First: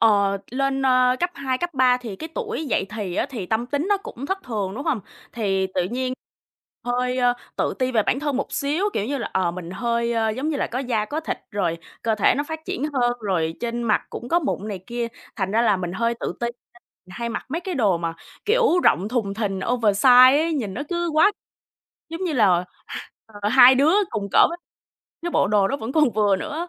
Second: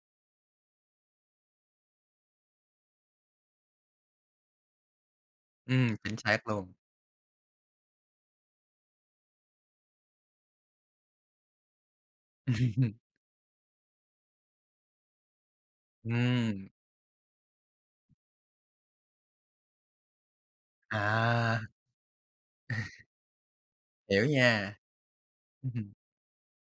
Ờ, lên, ơ, cấp 2, cấp 3 thì cái tuổi dậy thì á thì tâm tính nó cũng thất thường, đúng hông? Thì tự Ừm, nhiên chính xác luôn. hơi, ơ, tự ti về bản thân một xíu, kiểu như là, ờ, mình hơi, ơ, giống như là có da có thịt, rồi cơ thể nó phát triển hơn, rồi trên mặt cũng có mụn này kia, thành ra là mình hơi tự ti nên Ừm. mình hay mặc mấy cái đồ mà, kiểu, rộng thùng thình oversize ấy, nhìn nó cứ quá À. giống như là, h ờ, 2 đứa Hiểu cùng cỡ với nha. cái bộ đồ đó vẫn còn vừa nữa á.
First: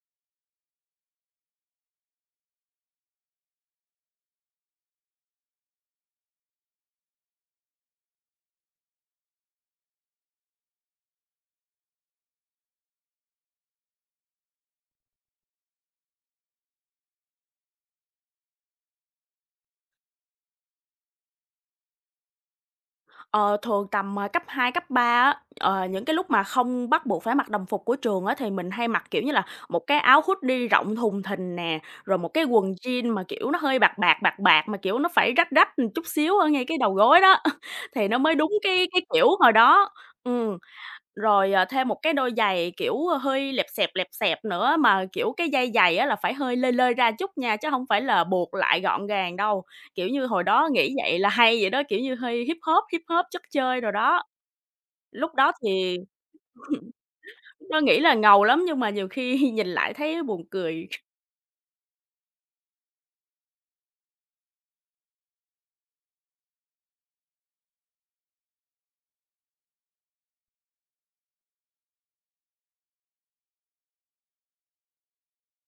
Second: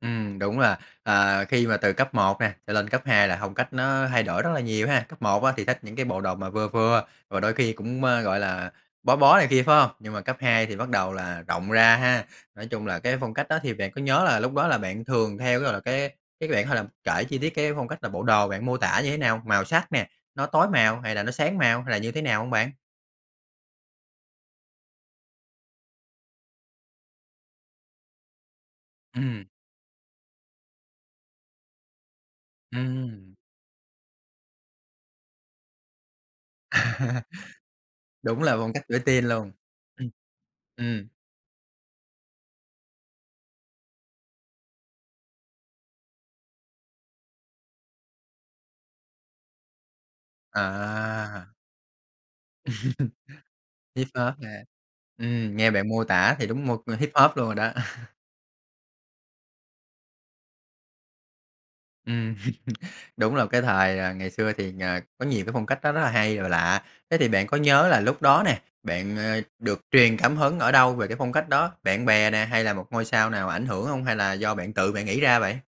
Ừm, đúng là, à, khi mà từ cấp 1 nè cho lên cấp 2 là phong cách nó thay đổi rất là nhiều ha. Cấp 1 á thì thích những cái bộ đồ mà vừa vừa và đôi khi cũng, ơ, gọi là, bó bó này kia, phải hông? Nhưng mà cấp 2 thì bắt đầu là rộng ra ha. Nói chung là cái phong cách đó thì bạn có nhớ là lúc đó là bạn thường theo cái, gọi là, cái cái bạn thể là kể chi tiết cái phong cách là bộ đồ bạn mô tả như thế nào? Màu sắc nè, nó tối màu hay là nó sáng màu hay là như thế nào hông bạn? Ờ, thường tầm, ờ, cấp 2, cấp 3 á, ờ, những cái lúc mà không bắt buộc phải mặc đồng phục của trường á thì mình hay mặc, kiểu như Ừm. là, một cái áo hoodie rộng thùng thình nè, rồi một cái quần jeans mà Ừm. kiểu nó hơi bạc bạc, bạc bạc, mà kiểu nó phải rách rách, ừm, chút xíu ở ngay cái đầu gối đó thì nó mới Đúng đúng là phong cách cái tuổi cái teen kiểu luôn, hồi đó, ừm. ừm. Ừm. Rồi, à, thêm một cái đôi giày, kiểu, hơi lẹp xẹp, lẹp xẹp nữa mà, kiểu, cái dây giày á là phải hơi lơi lơi ra chút nha, chứ hông phải là buộc lại gọn gàng đâu. Kiểu như, hồi đó nghĩ vậy là À. hay vậy đó, kiểu như, hơi hip hop, hip hop chất chơi đồ Hip đó. hop ha. Lúc đó Ừm, nghe bạn thì, mô tả thì đúng mô ờ, hip hop luôn rồi lúc đó. đó nghĩ là ngầu lắm nhưng mà nhiều khi nhìn lại thấy buồn cười. Ừm, Đúng là cái thời, à, ngày xưa thì, ờ, có nhiều cái phong cách nó rất là hay và lạ. Thế thì bạn có nhớ là lúc đó nè, bạn, ờ, được truyền cảm hứng ở đâu về cái phong cách đó? Bạn bè nè hay là một ngôi sao nào ảnh hưởng hông? Hay là do bạn tự bạn nghĩ ra vậy?